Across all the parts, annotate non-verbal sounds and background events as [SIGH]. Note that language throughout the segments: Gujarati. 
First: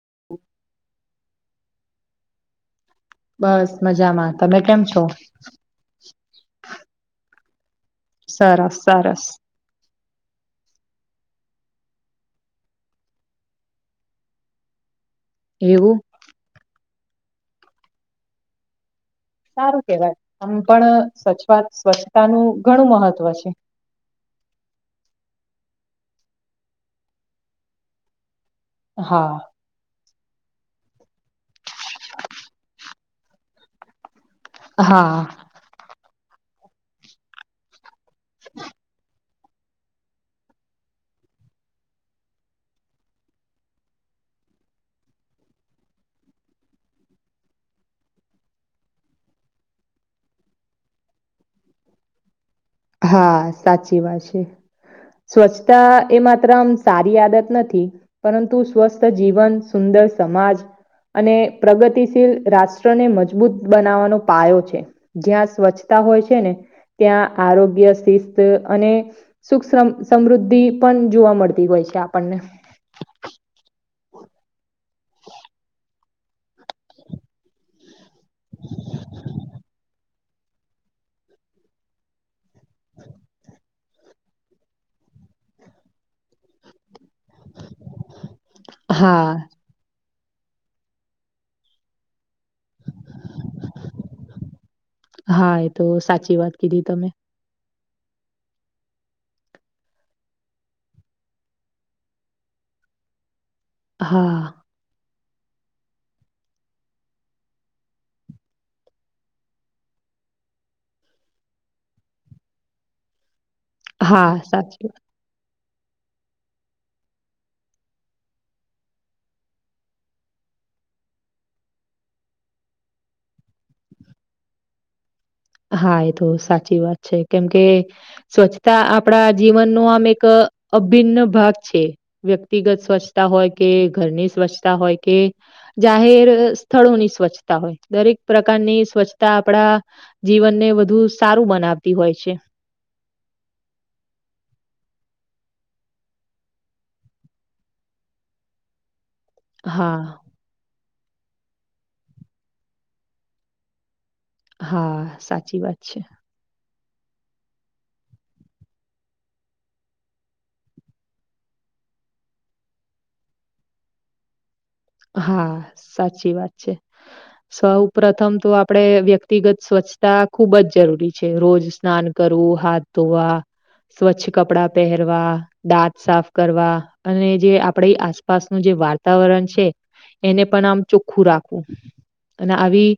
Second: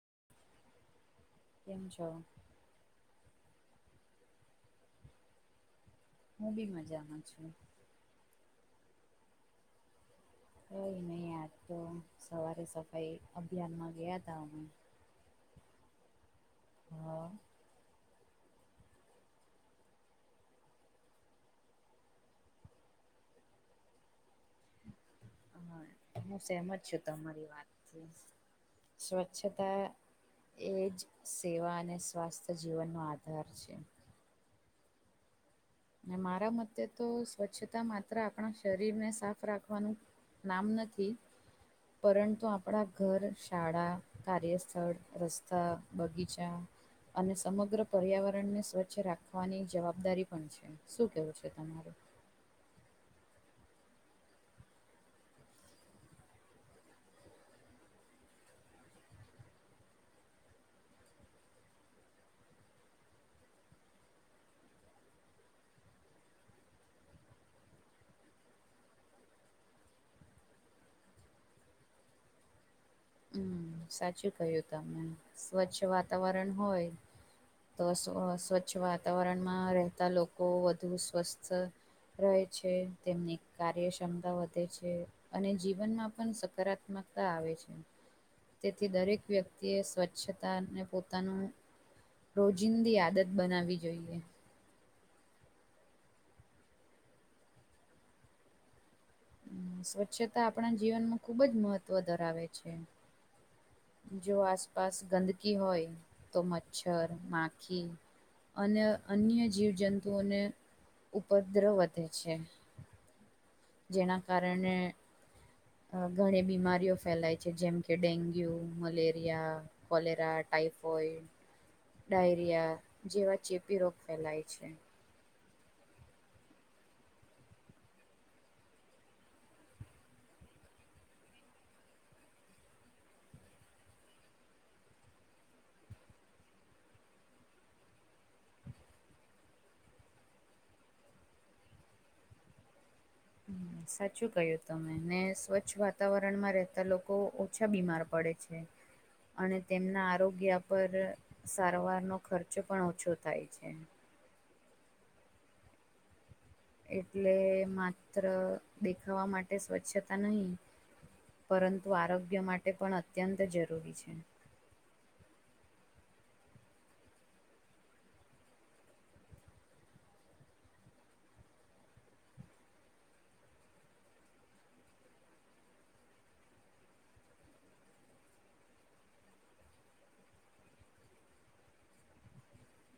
[INAUDIBLE] કેમ છો? બસ મજામાં. તમે કેમ છો? હું બી મજામાં છું. સરસ સરસ. એજ ને આ તો સવારે સફાઈ અભિયાન માં ગયા તા અમે એવું હા. સારું કેવાય આમ પણ સ્વચ સ્વચ્છતા નું ઘણું મહત્વ છે. હા હું સહમત છું તમારી વાતથી. હા સ્વચ્છતા એ જ સેવા અને સ્વાસ્થ્ય જીવનનો આધાર છે. હા. ને મારા મતે તો સ્વચ્છતા માત્ર આપણા શરીર ને સાફ રાખ [UNINTELLIGIBLE] નું નામ નથી પરંતુ આપણા ઘર શાળા કાર્યસ્થળ રસ્તા બગીચા અને સમગ્ર પર્યાવરણને સ્વચ્છ રાખવાની જવાબદારી પણ છે શું કેવું છે તમારું હા સાચી વાત છે સ્વચ્છતા એ માત્ર આમ સારી આદત નથી પરંતુ સ્વસ્થ જીવન સુંદર સમાજ અને પ્રગતિશીલ રાષ્ટ્રને મજબૂત બનાવવાનો પાયો છે જ્યાં સ્વચ્છતા હોય છે ને ત્યાં આરોગ્ય શિસ્ત અને સુખ સમ સમૃદ્ધિ પણ જોવા મળતી હોય છે આપણને હમ્મ સાચું કય્યું તમે સ્વચ્છ વાતાવરણ હોય તો સ્વ સ્વચ્છ વાતાવરણમાં રહેતા લોકો વધુ સ્વસ્થ રહે છે તેમની કાર્યસમતા વધે છે અને જીવનમાં પન સકારાત્મકતા આવે છે તેથી દરેક હા વ્યક્ તિ એ સ્વચ્છતાને પોતાનું રોજિંદી આદત બનાવવી જોઈએ હા એ તો સાચી વાત કીધી તમે સ્વચ્છતા આપણા જીવનમાં ખુબ જ મહત્વ ધરાવે છે જો હા, આસપાસ ગંદકી હોય તો મચ્છર માખી અને અન્ય જીવજંતુઓને ઉપદ્રવ વધે છે જેના હા, કારણે સાચી ઘણી બીમારીઓ ફેલાય છે જેમ કે dengue malaria cholera typhoid diarrhoea જેવા ચેપી રોગ ફેલાય છે હા એ તો સાચી વાત છે કેમ કે સ્વચ્છતા આપણા જીવનનો આમ એક અભિન્ન ભાગ છે વ્યક્તિગત સ્વચ્છતા હોય કે ઘરની સ્વચ્છતા હોય કે જાહેર સ્થળોની સ્વચ્છતા હોય દરેક પ્રકારની સ્વચ્છતા આપડા જીવનને વધુ સારું બનાવતી હોય છે. સાચું કહ્યું તમે ને સ્વચ્છ વાતાવરણમાં રહેતા લોકો ઓછા બીમાર પડે છે. [UNINTELLIGIBLE] અને હા, તેમના આરોગ્ય પર સારવારનો ખર્ચો પણ ઓછો થાય છે. હા સાચી વાત છે. એટલે માત્ર દેખાવા માટે સ્વચ્છતા નહી. પરંતુ આરોગ્ય માટે પણ અત્યંત જરૂરી છે. હા સાચી વાત છે. સૌ પ્રથમ તો આપડે વ્યક્તિગત સ્વચ્છતા ખુબ જ જરૂરી છે રોજ સ્નાન કરવું હાથ ધોવા સ્વચ્છ કપડા પહેરવા દાંત સાફ કરવા અને જે આપડી આસપાસનું જે વાતાવરણ છે. એને પણ આમ ચોખ્ખું રાખવું અને આવી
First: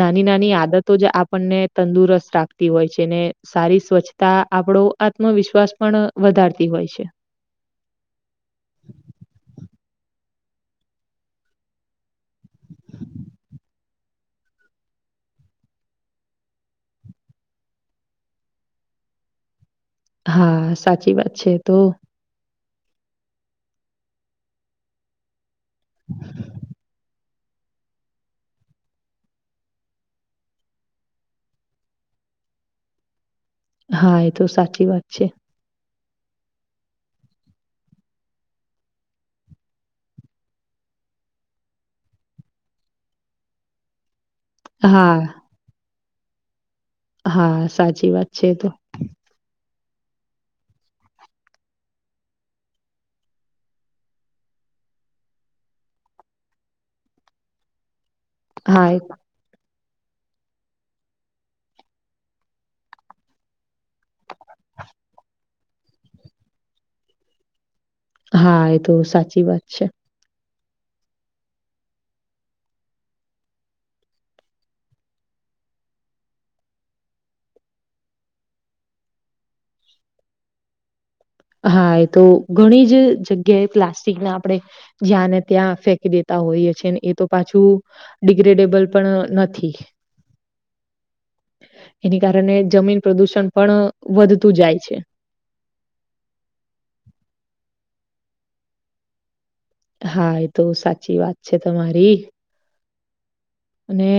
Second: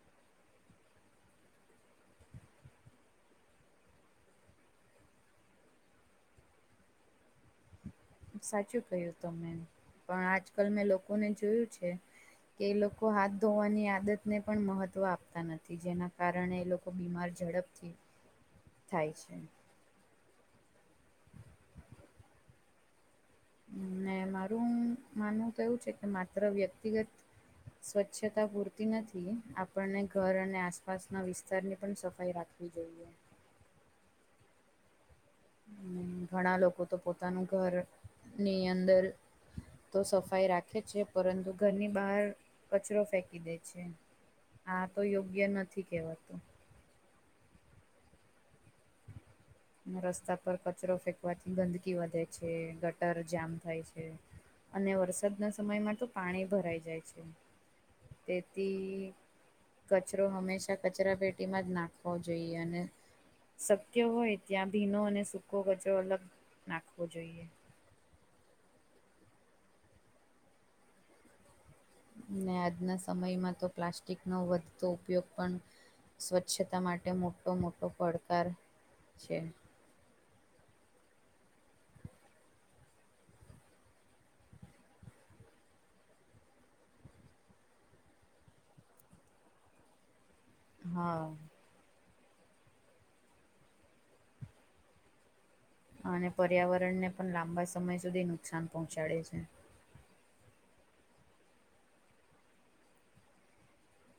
નાની નાની આદતો જ આપણને તંદુરસ્ત રાખતી હોય છેને સારી સ્વચછ તાં આપડો આત્મવિશ્વાસ પણ વધારતી હોય છે. સાચું કહ્યું તમે પણ આજકાલ મેં લોકોને જોયું છે. કે એ લોકો હાથ ધોવાની આદત ને પણ મહત્ત્વ આપતા નથી જેના કારણે એ લોકો બીમાર ઝડપથી થાય છે. હા સાચી વાત છે એ તો. હમ્મ. ને મારું માનવું તો એવું છે કે માત્ર વ્યક્તિગત સ્વચ્છતા પૂરતી નથી, આપણને ઘર અને આસપાસના વિસ્તારની પણ સફાઈ રાખ [UNINTELLIGIBLE] હા એ તો સાચી વાત છે. હમ્મ. ઘણા લોકો તો પોતાનું ઘરની અંદર તો સફાઈ રાખે છે, પરંતુ ઘરની બહાર કચરો ફેંકી દે છે. હા તો યોગ્ય નથી કહેવાતું. હા સાચી વાત છે એ તો. [INAUDIBLE] અને રસ્તા પર કચરો ફેંકવાથી ગંદકી વધે છે, ગટર જામ થાય છે. અને વરસાદના સમયમાં તો પાણી ભરાઈ જાય છે. હા, એ તેથી કચરો હંમેશા કચરા પેટીમાં જ નાખવો જોઈએ. અને શક્ય હોય ત્યાં ભીનો અને સૂકો કચરો અલગ નાખવો જોઈએ. હા એ તો સાચી વાત છે. ને આજના સમયમાં તો પ્લાસ્ટિકનો વધતો ઉપયોગ પણ સ્વચ્છતા માટે મોટો-મોટો પડકાર છે. હા. એ તો ઘણી જ જગ્યાએ પ્લાસ્ટિક ના આપણે જ્યાં ને ત્યાં ફેંકી દેત તા હોઈએ છે. ને એ તો પાછું ડિગ્રેડેબલ પણ નથી. હા. એની કારણે જમીન પ્રદુષણ પણ વધતું જાય છે. અને પર્યાવરણને પણ લાંબા સમય સુધી નુકસાન પહોંચાડે છે. હા એ તો સાચી વાત છે તમારી. અને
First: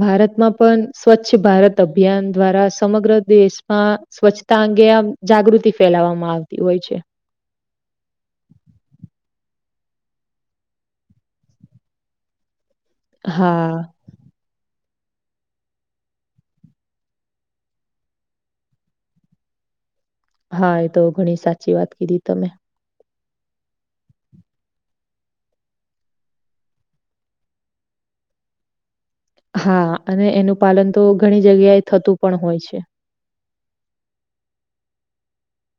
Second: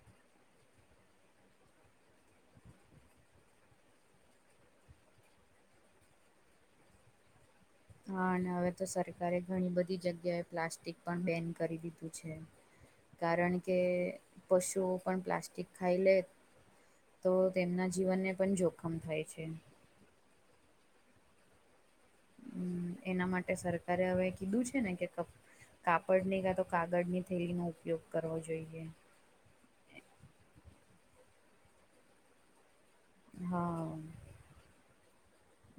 ભારતમાં પન સ્વચ્છ ભારત અભિયાન દ્વારા સમગ્ર દેશમાં સ્વચ્છતા અંગે આમ જાગૃતિ ફેલાવવામાં આવતી હોય છે. હા. અને હવે તો સરકારે ઘણી બધી જગ્યાએ પ્લાસ્ટિક પન બેન કરી દીધું છે. કારણ હા, કે પશુઓ પણ પ્લાસ્ટિક ખાઈ લે તો તેમના જીવનને પણ જોખમ થાય છે. હા એ તો ઘણી સાચી વાત કીધી. તમે. હમ્મ. એના માટે સરકારે હવે કીધું છે ને કે કપ કાપડની કાં તો કાગળ ની થેલીનો ઉપયોગ કરવો જોઈએ. હા અને એનું પાલન તો ઘણી જગ્યાએ થતું પણ હોય છે. હા.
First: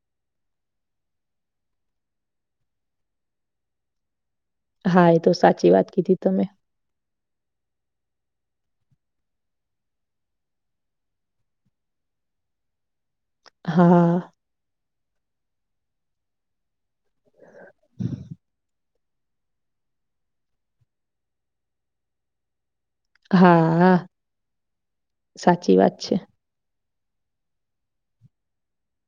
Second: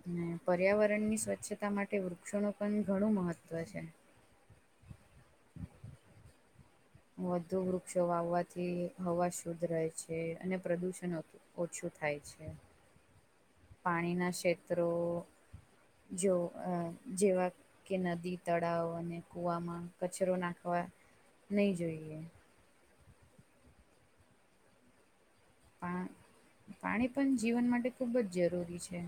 અને પર્યાવરણની સ્વચ્છતા માટે વૃક્ષોનું પણ ઘણું મહત્ત્વ છે. હા, એ તો સાચી વાત કીધી તમે. વધુ વૃક્ષો વાવવાથી હવા શુદ્ધ રહે છે, અને પ્રદુષણ ઓછું થાય છે. હા, પાણીના ક્ષેત્રો જો અહ જેવા કે નદી, તળાવ અને કુવામાં કચરો નાખવા નહીં જોઈએ. હા, હા, સાચી વાત પા છે. પાણી પણ જીવન માટે ખૂબ જ જરૂરી છે.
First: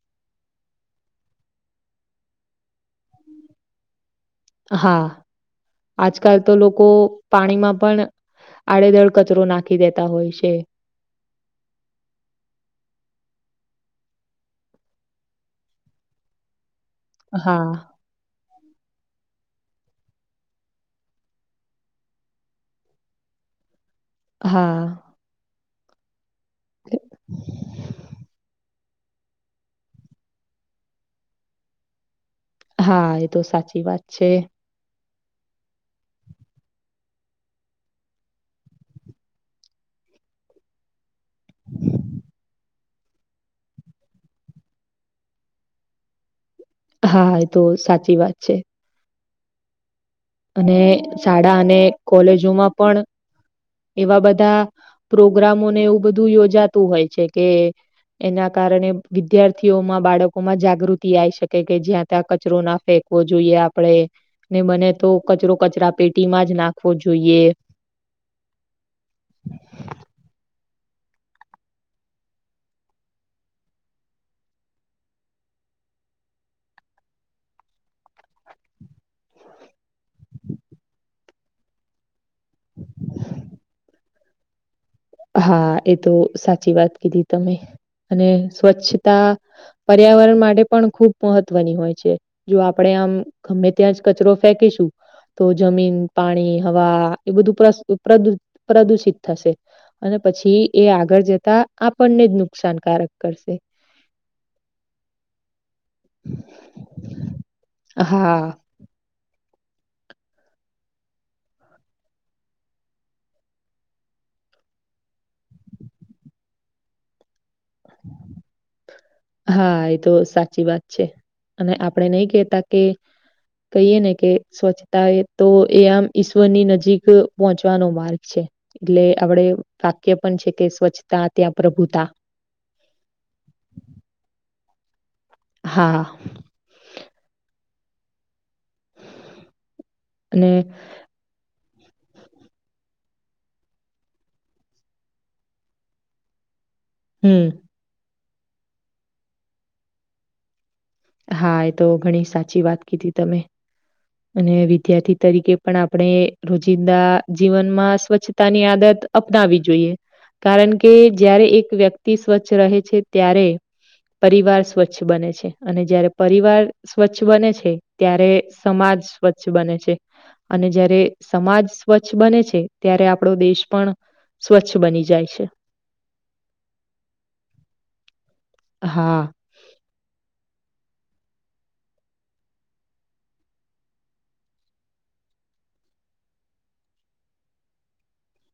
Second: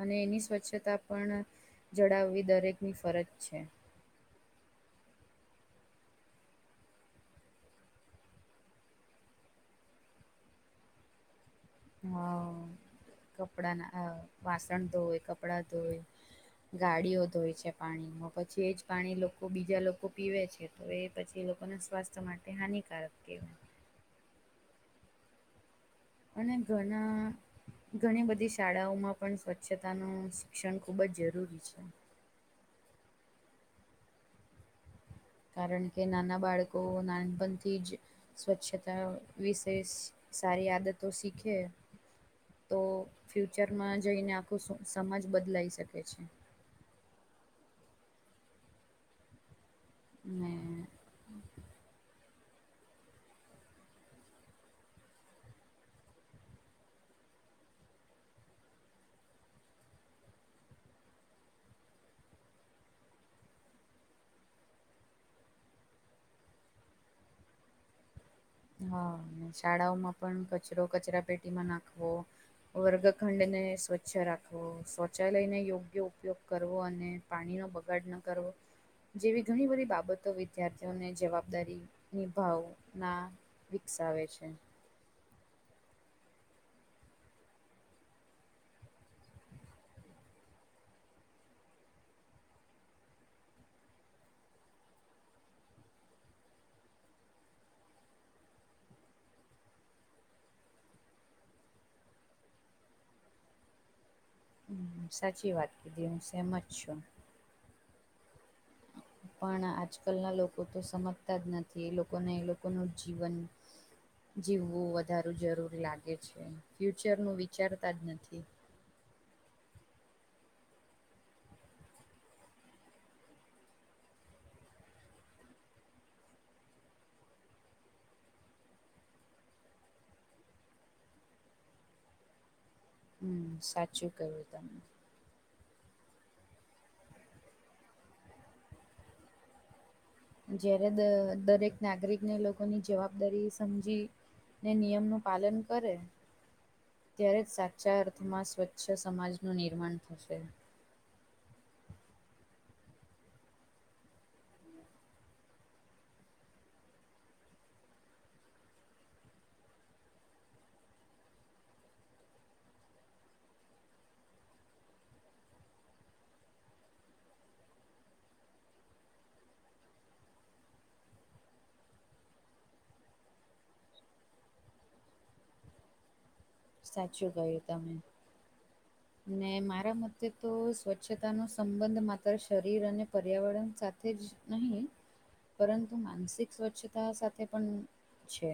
અને એની સ્વચ્છતા પણ જળાવવી દરેકની ફરજ છે. હા. આજકાલ તો લોકો પાણીમાં પણ આડેધડ કચરો નાખી દેતા હોય છે. હા કપડા ના અ વાસણ ધોય, કપડાં ધોય. ગાડીઓ ધોય છે હા, પાણી મો પછી એ જ પાણી લોકો બીજા લોકો પીવે છે, તો એ પછી એ લોકોને સ્વાસ્થ્ય માટે હાનિકારક કહેવાય. હા. અને ઘણા ઘણી બધી શાળાઓમાં પણ સ્વચ્છતાનું શિક્ષણ ખૂબ જ જરૂરી છે. હા એ તો સાચી વાત છે. કારણ કે નાના બાળકો નાનપણથી જ સ્વચ્છતા વિશે સારી આદતો શીખે તો ફ્યુચરમાં જઈને આખો સમાજ બદલાઈ શકે છે. હા એ તો સાચી વાત છે. ને અને શાળા અને કોલેજો માં પણ એવા બધા પ્રોગ્રામોને એવું બધું યોજાતું હોય છે કે એના કારણે વિદ્યાર્થીઓમાં, બાળકો માં જાગૃતિ આયી શકે કે જ્યાં ત્યાં કચરો ના ફેંક ફેંકવો જોઈએ આપડે ને બને તો કચરો કચરા પેટીમાં જ નાખવો જોઈએ. હા ને શાળાઓમાં પણ કચરો કચરા પેટીમાં નાખવો. વર્ગખંડને સ્વચ્છ રાખવો. શૌચાલયને યોગ્ય ઉપયોગ કરવો અને પાણીનો બગાડ ન કરવો જેવી ઘણી બધી બાબતો વિદ્યાર્થીઓને જવાબદારી ની ભાવના વિકસાવે છે. હા એ તો સાચી વાત કીધી તમે અને સ્વચ્છતા પર્યાવરણ માટે પણ ખુબ મહત્વની હોય છે. જો આપણેે આમ ગમે ત્યાં જ કચરો ફેંકીશું તો જમીન, પાણી, હવા એ બધું પર્સ પ્રદુષિત થશે. અને પછી એ આગળ જતા આપણને જ નુકસાનકારક કરશે. સાચી વાત કીધી હું સહેમત છું. હા. [INAUDIBLE] પણ આજકાલના લોકો તો સમજતા જ નથી એ લોકોને એ લોકોનું જીવન જીવવું વધારે જરૂરી લાગે છે ફ્યુચર નું વિચારતા જ નથી. હા. એ તો સાચી વાત છે અને આપણે નય કેતા કે કહીએ ને કે સ્વચ્છતા એ તો એ આમ ઈશ્વરની નજીક પહોંચવાનો માર્ગ છે. એટલે આપડે વાક્ય પણ છે કે સ્વચ્છતા ત્યાં પ્રભુતા. હમમ. સાચું કહ્યું તમે. હા. અને જ્યારે દ દરેક નાગરિકને લોકોની જવાબદારી સમજી ને નિયમનું પાલન કરે ત્યારે હમ જ સાચા અર્થમાં સ્વચ્છ સમાજનું નિર્માણ થશે. હા એ તો ઘણી સાચી વાત કીધી તમે અને વિદ્યાર્થી તરીકે પણ આપણે રોજિંદા જીવનમાં સ્વચ્છતા ની આદત અપનાવી જોઈએ. કારણ કે જ્યારે એક વ્યક્તિ સ્વચ્છ રહે છે ત્યારે પરિવાર સ્વચ્છ બને છે. અને જયારે પરિવાર સ્વચ્છ બને છે ત્યારે સમાજ સ્વચ્છ બને છે. અને જયારે સમાજ સ્વચ્છ બને છે ત્યારે આપણો દેશ પણ સ્વચ્છ બની જાય છે. સાચું કહ્યું તમે. હા. ને મારા મતે તો સ્વચ્છતાનો સંબંધ માત્ર શરીર અને પર્યાવરણ સાથ થેજ નહી પરંતુ માનસિક સ્વચ્છતા સાથે પણ છે.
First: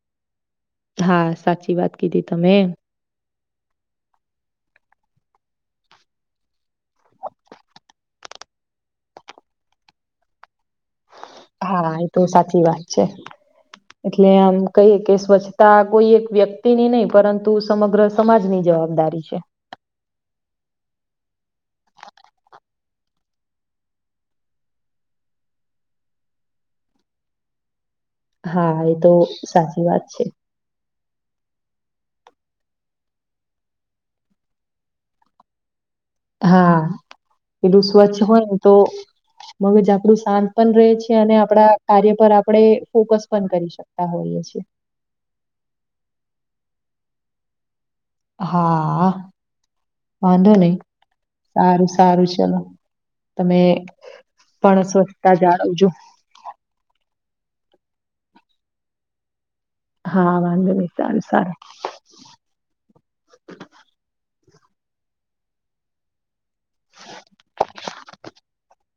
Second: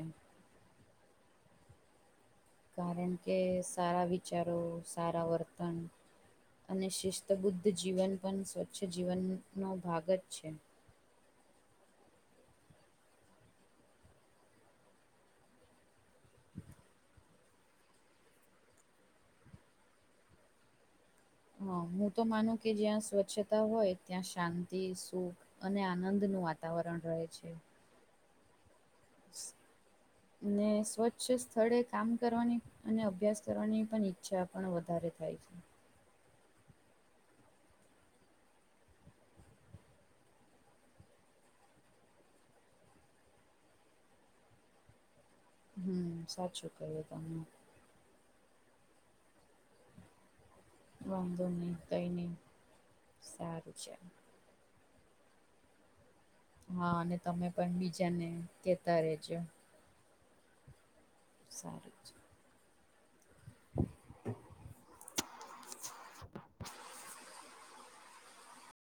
હા સાચી વાત કીધી તમે. કારણ કે સારા વિચારો સારા વર્તન અને શિસ્તબુદ્ધ જીવન પન સ્વચ્છ જીવનનોો ભાગ જ છે. હા એ તો સાચી વાત છે. એટલે આમ કહીએ કે સ્વચ્છતા કોઈ એક વ્યક્તિ ની નહી પરંતુ સમગ્ર સમાજ ની જવાબદારી છે. હા હું તો માનું કે જ્યાં સ્વચ્છતા હોય ત્યાં શાંતિ સુખ અને આનંદ નું વાતાવરણ રહે છે. હા એ તો સાચી વાત છે. અને સ્વચ્છ સ્થળે કામ કરવાની અને અભ્યાસ કરવાની પણ ઈચ્છા પણ વધારે થાય છે. હા પેલું સ્વચ્છ હોય ને તો મગજ આપડું શાંત પણ રહે છે અને આપડા કાર્ય પર આપડે ફોકસ પન કરી શક તા હોઈએ છે. હમ સાચું કરીએ તમને. હા વાંધો નહી. વાંધો નહી સારું કઈ સારું નહી ચલો તમે સારું છે પણ સ્વચ્તા જાળવજો. હા અને તમે પણ બીજાને કેતા રેજો. હા વાંધો નહી સારું સારો. સારું છે.